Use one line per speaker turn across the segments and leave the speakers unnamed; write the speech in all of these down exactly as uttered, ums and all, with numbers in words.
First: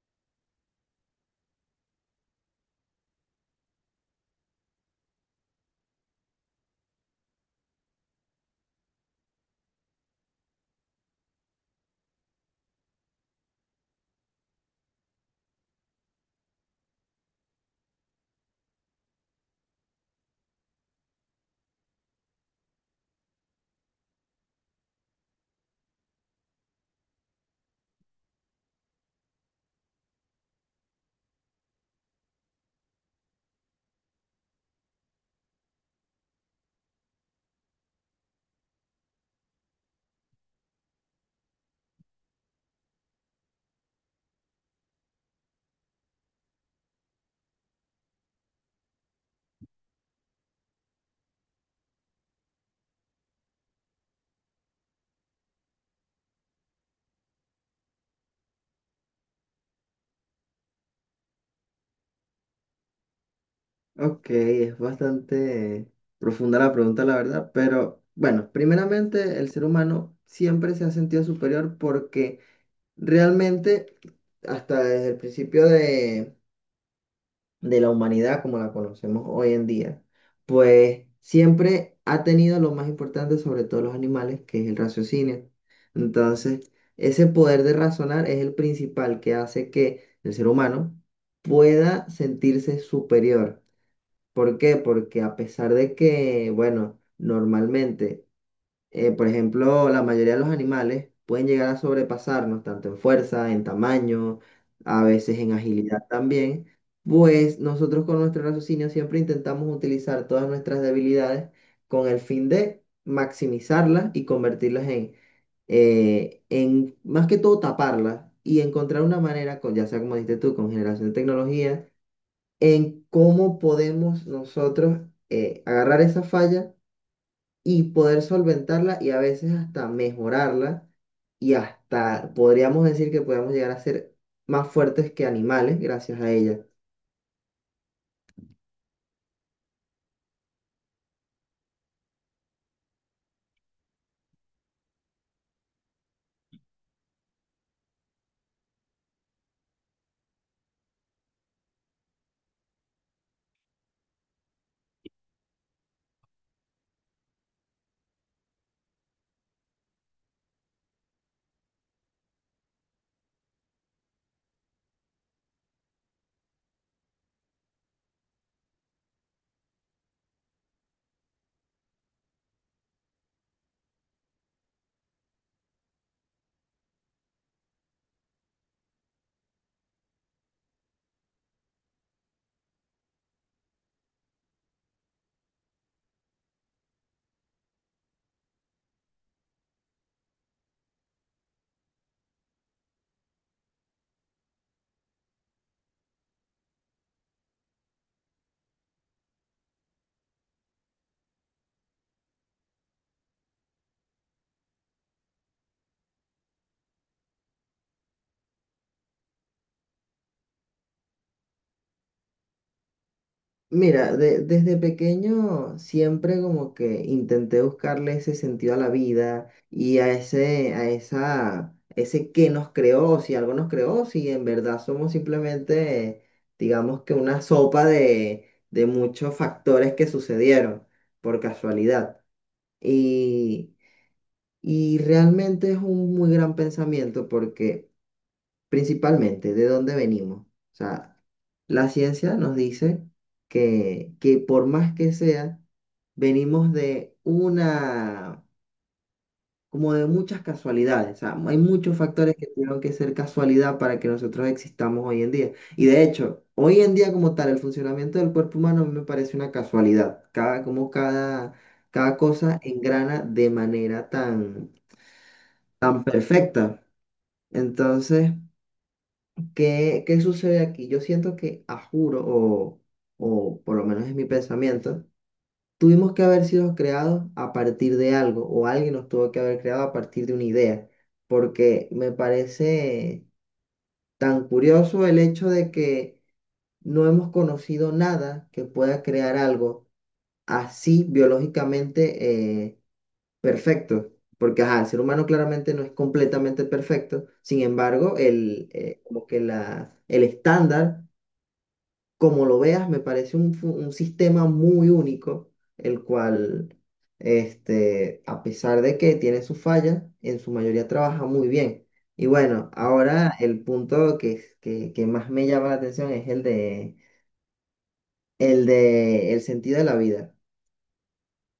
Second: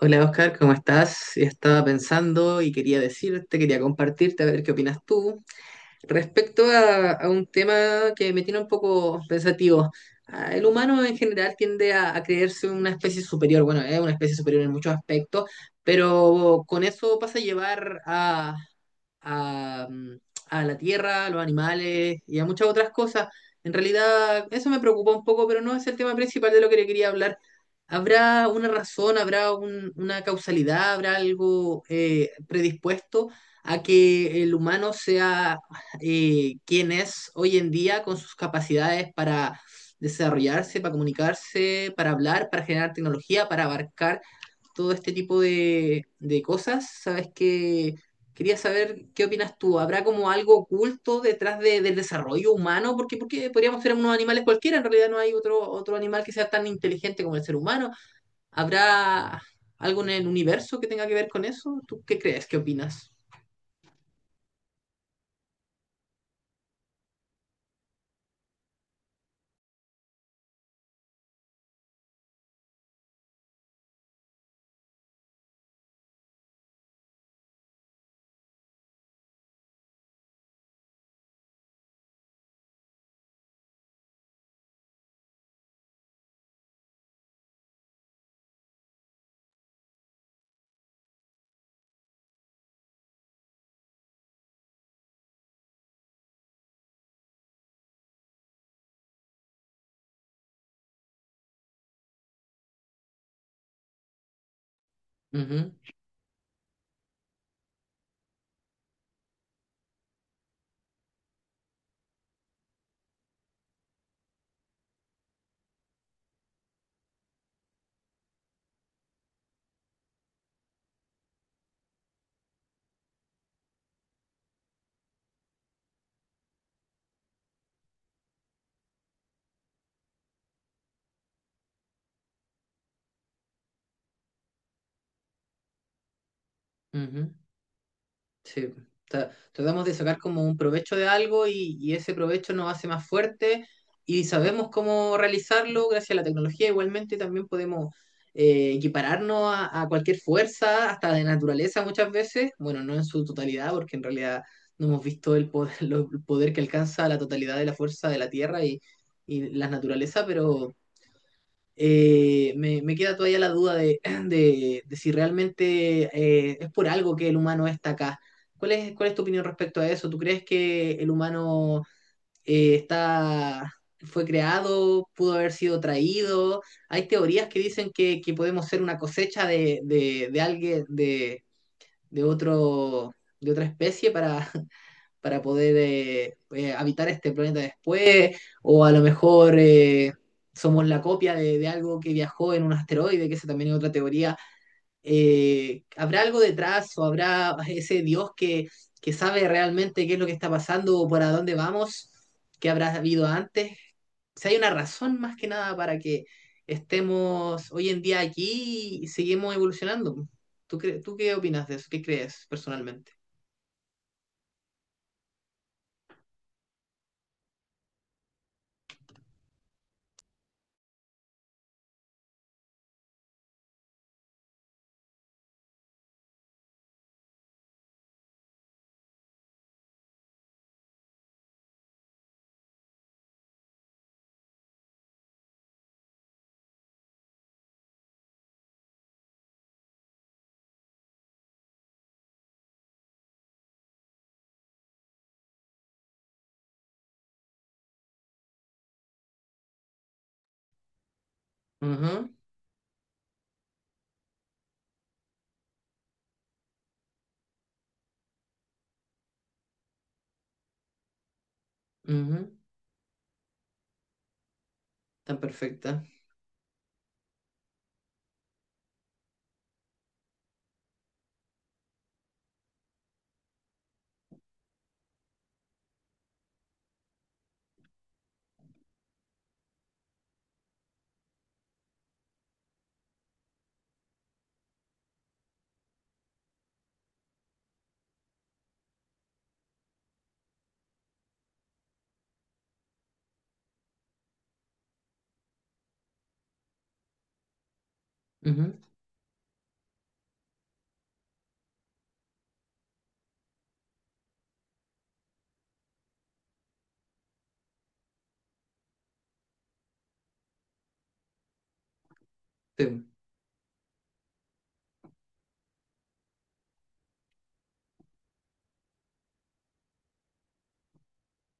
Hola Oscar, ¿cómo estás? Estaba pensando y quería decirte, quería compartirte, a ver qué opinas tú respecto a, a un tema que me tiene un poco pensativo. Ah, El humano en general tiende a, a creerse una especie superior, bueno, es una especie superior en muchos aspectos, pero con eso pasa a llevar a, a, mm, a la tierra, a los animales y a muchas otras cosas. En realidad, eso me preocupa un poco, pero no es el tema principal de lo que le quería hablar. ¿Habrá una razón, habrá un- una causalidad, habrá algo eh, predispuesto a que el humano sea eh, quien es hoy en día con sus capacidades para desarrollarse, para comunicarse, para hablar, para generar tecnología, para abarcar todo este tipo de, de cosas, sabes que quería saber qué opinas tú. ¿Habrá como algo oculto detrás de- del desarrollo humano? Porque, porque podríamos ser unos animales cualquiera, en realidad no hay otro, otro animal que sea tan inteligente como el ser humano. ¿Habrá algo en el universo que tenga que ver con eso? ¿Tú qué crees? ¿Qué opinas?
Ok, es bastante profunda la pregunta, la verdad, pero bueno, primeramente el ser humano siempre se ha sentido superior porque realmente hasta desde el principio de, de la humanidad como la conocemos hoy en día, pues siempre ha tenido lo más importante sobre todos los animales, que es el raciocinio. Entonces, ese poder de razonar es el principal que hace que el ser humano pueda sentirse superior. ¿Por qué? Porque a pesar de que, bueno, normalmente, eh, por ejemplo, la mayoría de los animales pueden llegar a sobrepasarnos, tanto en fuerza, en tamaño, a veces en
Ujú,
agilidad también, pues nosotros con nuestro raciocinio siempre intentamos utilizar todas nuestras debilidades con el fin de maximizarlas y convertirlas en, eh, en más que todo taparlas y encontrar una manera, con, ya sea como dijiste tú, con generación de tecnología en cómo podemos nosotros eh, agarrar esa falla y poder solventarla y a veces hasta mejorarla y hasta podríamos decir que podemos llegar a ser más fuertes que animales gracias a ella.
ujú. Sí. tra- Tratamos de sacar como un provecho de algo y, y ese provecho nos hace más fuerte y sabemos cómo realizarlo gracias a la tecnología. Igualmente también podemos eh, equipararnos a, a cualquier fuerza, hasta de naturaleza muchas veces. Bueno, no en su totalidad, porque en realidad no hemos visto el poder, lo- el poder que alcanza la totalidad de la fuerza de la Tierra y, y la naturaleza, pero eh, me, me queda todavía la duda de, de- de si realmente eh, es por algo que el humano está acá. ¿Cuál es, cuál es tu opinión respecto a eso? ¿Tú crees que el humano eh, está, fue creado, pudo haber sido traído? Hay teorías que dicen que, que podemos ser una cosecha de, de, de alguien, de, de otro, de otra especie para, para poder eh, eh, habitar este planeta después, o a lo mejor eh, somos la copia de, de, algo que viajó en un asteroide, que esa también es otra teoría. Eh, ¿Habrá algo detrás o habrá ese Dios que, que sabe realmente qué es lo que está pasando o para dónde vamos? ¿Qué habrá habido antes? Si hay una razón más que nada para que estemos hoy en día aquí y seguimos evolucionando. ¿Tú, cre Tú qué opinas de eso? ¿Qué crees personalmente?
Mira, de- desde pequeño siempre como que intenté buscarle ese sentido a la vida y a ese, a esa, ese qué nos creó, si algo nos creó, si en verdad somos simplemente, digamos que una sopa de, de muchos factores que sucedieron por casualidad. Y, y realmente es un muy gran pensamiento porque principalmente de dónde venimos. O sea, la ciencia nos dice que, que por más que sea, venimos de una, como de muchas casualidades. O sea, hay
Uh
muchos
-huh,
factores que tuvieron que ser casualidad para que nosotros existamos hoy en día. Y de hecho, hoy en día como tal, el funcionamiento del cuerpo humano a mí me parece una casualidad. Cada, como cada,
uh
cada
-huh,
cosa engrana de manera tan,
tan
tan
perfecta.
perfecta. Entonces… ¿Qué, qué sucede aquí? Yo siento que, a juro, o, o por lo menos es mi pensamiento, tuvimos que haber sido creados a partir de algo, o alguien nos tuvo que haber creado a partir de una idea, porque me parece tan curioso el hecho de que no hemos conocido nada que pueda crear algo así biológicamente eh, perfecto. Porque ajá, el ser humano claramente no es completamente perfecto, sin embargo, el,
Ujú,
eh, como que la, el estándar como lo veas, me parece un, fu- un sistema muy único, el cual, este, a pesar de que tiene sus fallas, en su mayoría trabaja muy bien. Y bueno,
sí,
ahora el punto que, que, que más me llama la atención es el de, el de el sentido de la vida.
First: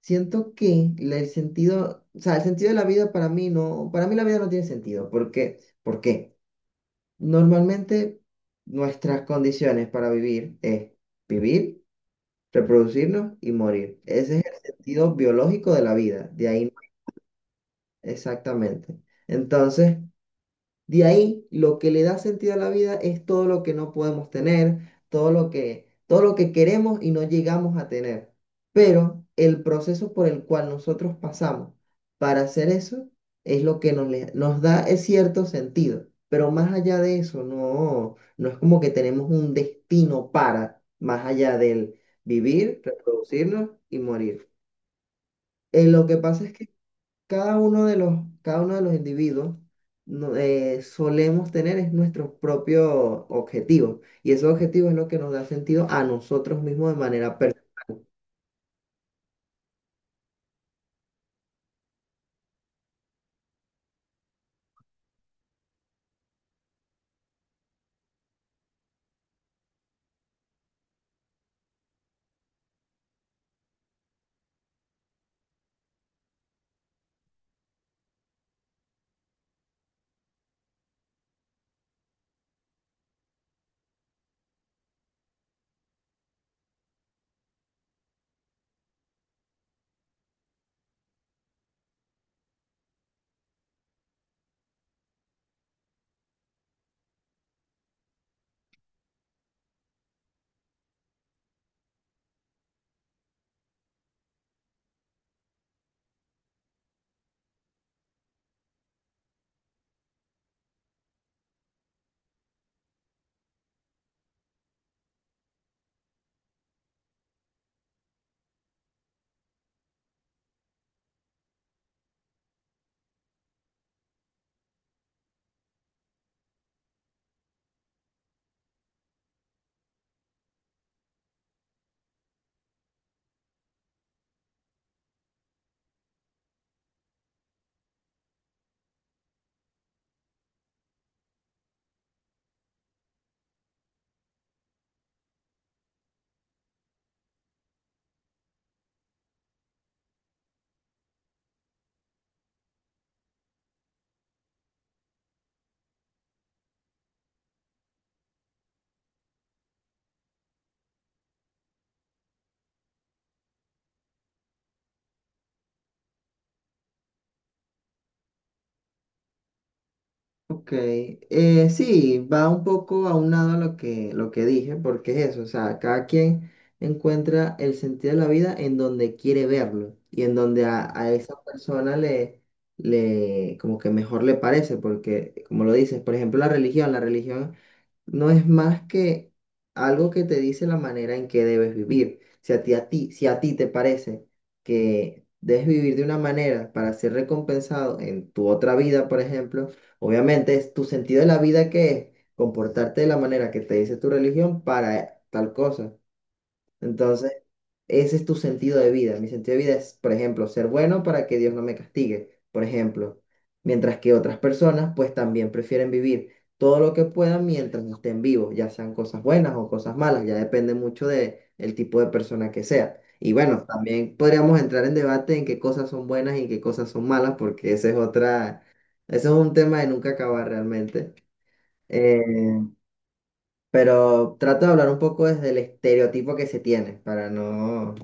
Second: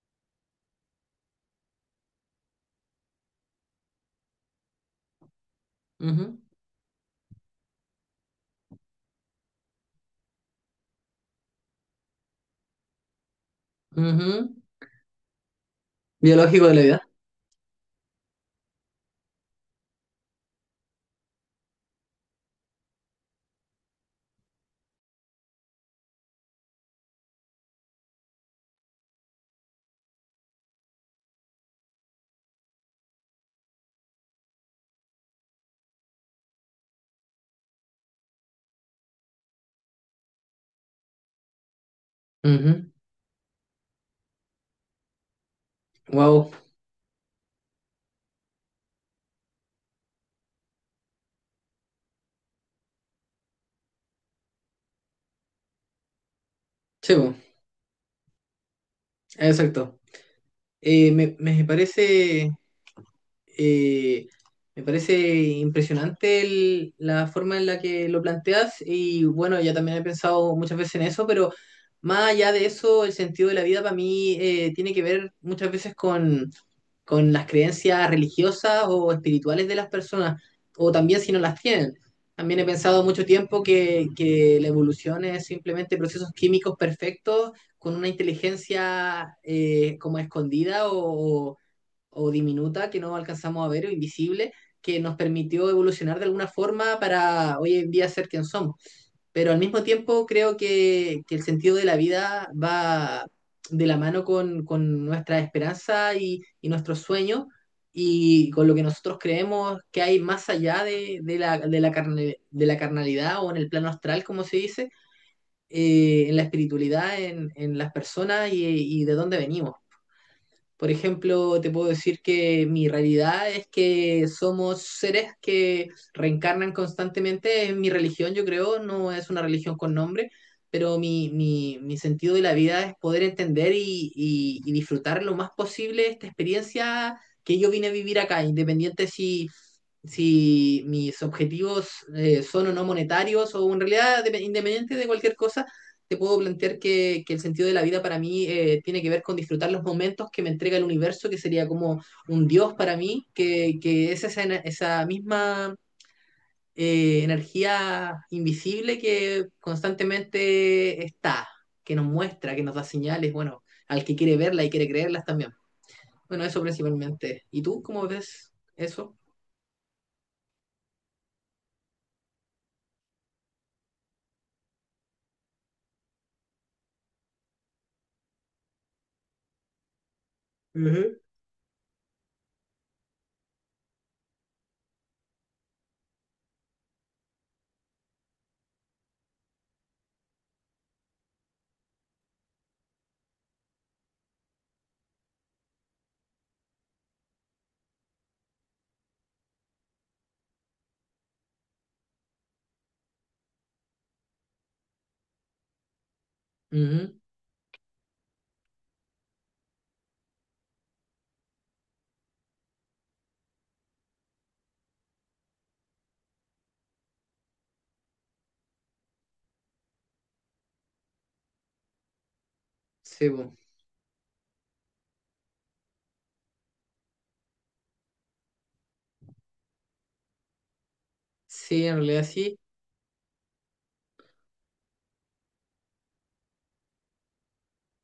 Siento que la- el sentido, o sea, el sentido de la vida para mí no, para mí la vida no tiene sentido. ¿Por qué? ¿Por qué?
ujú,
Normalmente nuestras condiciones para vivir es vivir reproducirnos y morir. Ese es
ujú.
el sentido biológico de la vida, de
Biológico
ahí
de la vida.
exactamente. Entonces, de ahí, lo que le da sentido a la vida es todo lo que no podemos tener, todo lo que, todo lo que queremos y no llegamos a tener. Pero el proceso por el cual nosotros pasamos para hacer eso es lo que nos, le- nos da eh, cierto sentido. Pero más allá de eso, no, no es como que tenemos un destino para, más allá del vivir, reproducirnos y morir. Eh, lo que pasa
Wow.
es que cada uno de los, cada uno de los individuos no- eh, solemos tener es nuestro propio objetivo. Y ese objetivo es lo que nos da sentido a nosotros mismos de
Chevo.
manera personal.
Exacto. Eh, me, me parece. eh, Me parece impresionante el- la forma en la que lo planteas y bueno, ya también he pensado muchas veces en eso, pero más allá de eso, el sentido de la vida para mí eh, tiene que ver muchas veces con, con las creencias religiosas o espirituales de las personas, o también si no las tienen. También he pensado mucho tiempo que, que la evolución es simplemente procesos químicos perfectos con una inteligencia eh, como escondida o o diminuta que no alcanzamos a ver o invisible que nos permitió evolucionar de alguna forma para hoy en día ser quien somos. Pero al mismo tiempo creo que, que el sentido de la vida va de la mano con, con nuestra esperanza y, y nuestros sueños y con lo que nosotros creemos que hay más allá de, de la, de, la carne- de la carnalidad o en el plano astral, como se dice, eh, en la espiritualidad, en, en las personas y, y de dónde venimos. Por ejemplo, te puedo decir que mi realidad es que somos seres que reencarnan constantemente. En mi religión, yo creo, no es una religión con nombre, pero mi, mi, mi sentido de la vida es poder entender y, y- y disfrutar lo más posible esta experiencia que yo vine a vivir acá, independiente si si mis objetivos eh, son o no monetarios o en realidad de- independiente de cualquier cosa, te puedo plantear que, que el sentido de la vida para mí eh, tiene que ver con disfrutar los momentos que me entrega el universo, que sería como un Dios para mí, que, que es esa, ena- esa misma eh, energía invisible que constantemente está, que nos muestra, que nos da señales, bueno, al que quiere verla y quiere creerlas también. Bueno, eso principalmente. ¿Y tú cómo ves eso?
Ok, eh, sí, va un poco aunado a lo que, lo que dije, porque es eso, o sea, cada quien encuentra el sentido de la vida en donde quiere verlo y en donde a, a
Ujú.
esa persona le, le, como que mejor le parece, porque como lo dices, por ejemplo, la religión, la religión no es más que algo que te dice la manera en que debes vivir. Si a ti, a ti, si a ti te parece que debes vivir de una manera para ser recompensado en tu otra vida, por ejemplo, obviamente es tu sentido de la vida que es comportarte de la manera que te dice tu religión para tal cosa.
Ujú.
Entonces, ese es tu sentido de vida. Mi sentido de vida es, por ejemplo, ser bueno para que Dios no me castigue, por ejemplo. Mientras que otras personas, pues también prefieren vivir todo lo que puedan mientras estén vivos, ya sean cosas buenas o cosas malas, ya depende mucho de el tipo de persona que sea.
Sí,
Y
po.
bueno, también podríamos entrar en debate en qué cosas son buenas y qué cosas son malas, porque ese es otra, ese es un tema de nunca acabar realmente.
Sí, en
Eh,
realidad sí,
pero trato de hablar un poco desde el estereotipo que se tiene, para no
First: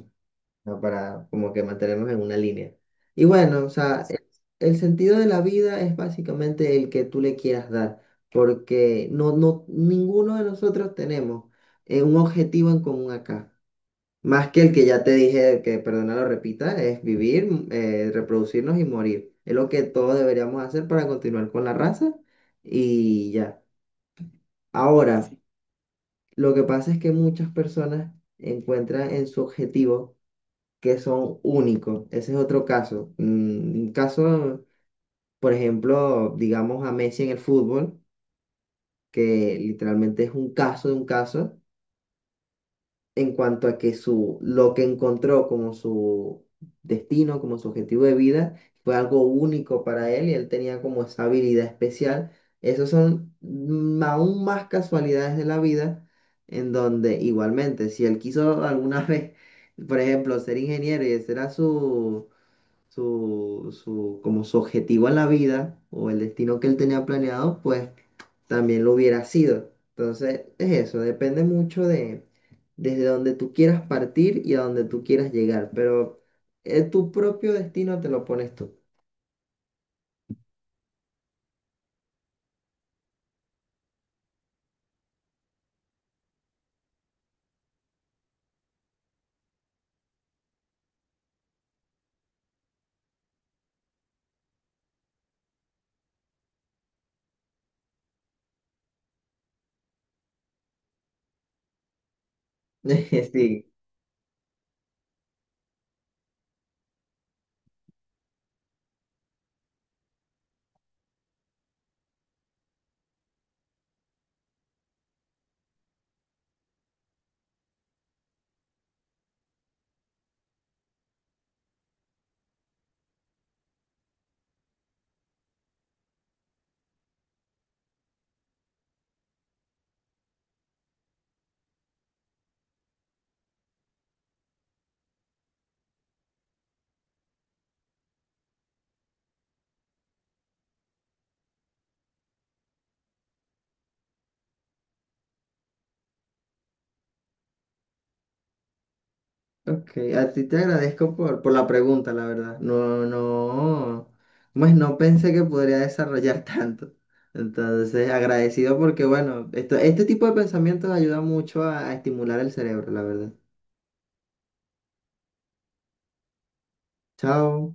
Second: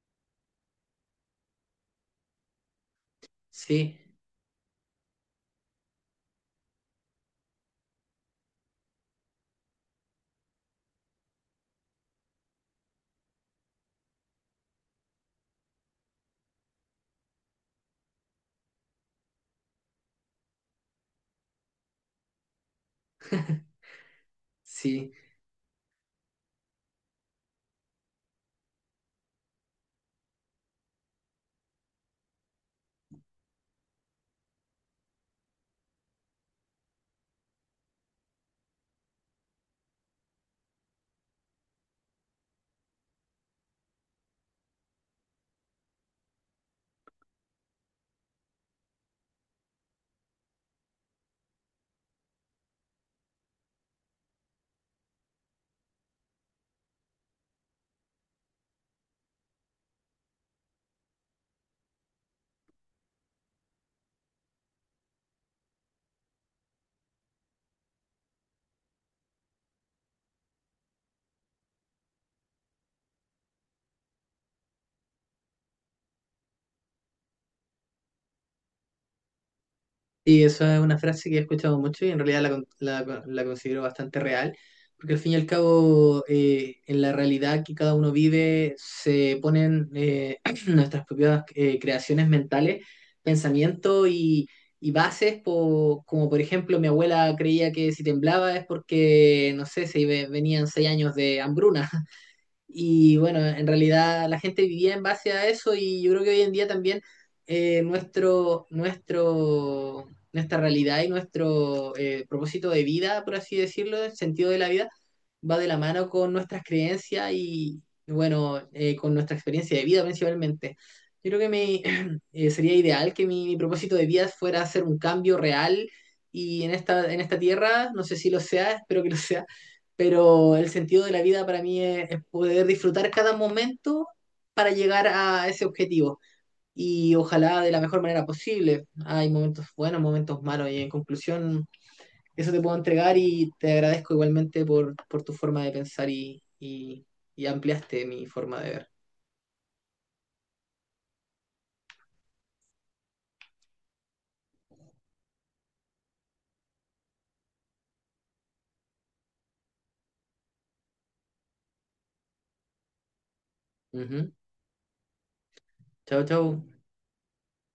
sea, para como que mantenernos en una línea. Y bueno, o
sí,
sea, el, el sentido de la vida es básicamente el que tú le quieras dar, porque no, no, ninguno de nosotros tenemos eh, un objetivo en común acá. Más que el que ya te dije, que perdona lo repita, es vivir, mm, eh, reproducirnos y morir. Es lo que todos deberíamos hacer para continuar con la raza y ya.
sí.
Ahora, sí, lo que pasa es que muchas personas encuentran en su objetivo que son únicos. Ese es otro caso. Mm, Un caso, por ejemplo, digamos a Messi en el fútbol, que literalmente es un caso de un caso en cuanto a que su, lo que encontró como su destino, como su objetivo de vida, fue algo único para él y él tenía como esa habilidad especial. Esos son mm, aún más casualidades de la vida en donde igualmente, si él quiso alguna vez, por ejemplo, ser ingeniero y ese era su su, su, como su objetivo en la vida o el destino que él tenía planeado, pues también lo hubiera sido. Entonces, es eso, depende mucho de desde donde tú quieras partir y a donde tú quieras llegar, pero eh, tu propio destino te lo pones tú.
Y eso es una frase que he escuchado mucho y en realidad la, con- la, con- la considero bastante real, porque al fin y al cabo, eh, en la realidad que cada uno vive, se ponen eh, nuestras propias eh, creaciones mentales, pensamientos y, y bases, po- como por ejemplo mi abuela creía que si temblaba es porque, no sé, se iba- venían seis años de hambruna. Y bueno,
Sí,
en realidad la gente vivía en base a eso y yo creo que hoy en día también eh, nuestro, nuestro, nuestra realidad y nuestro eh, propósito de vida, por así decirlo, el sentido de la vida, va de la mano con nuestras creencias y, bueno, eh, con nuestra experiencia de vida principalmente. Yo creo que me, eh, sería ideal que mi, mi propósito de vida fuera hacer un cambio real y en esta, en esta tierra, no sé si lo sea, espero que lo sea, pero el sentido de la vida para mí es, es poder disfrutar cada momento para llegar a ese objetivo y ojalá de la mejor manera posible. Hay momentos buenos, momentos malos y en conclusión eso te puedo entregar y te agradezco igualmente por, por tu forma de pensar y, y, y ampliaste mi forma de ver.
ok, a ti te agradezco por, por la pregunta, la verdad. No, no, pues no pensé que podría desarrollar tanto. Entonces, agradecido porque, bueno, esto, este tipo de pensamientos ayuda mucho a, a estimular el cerebro, la verdad.
Ujú. Chao, chao.
Chao.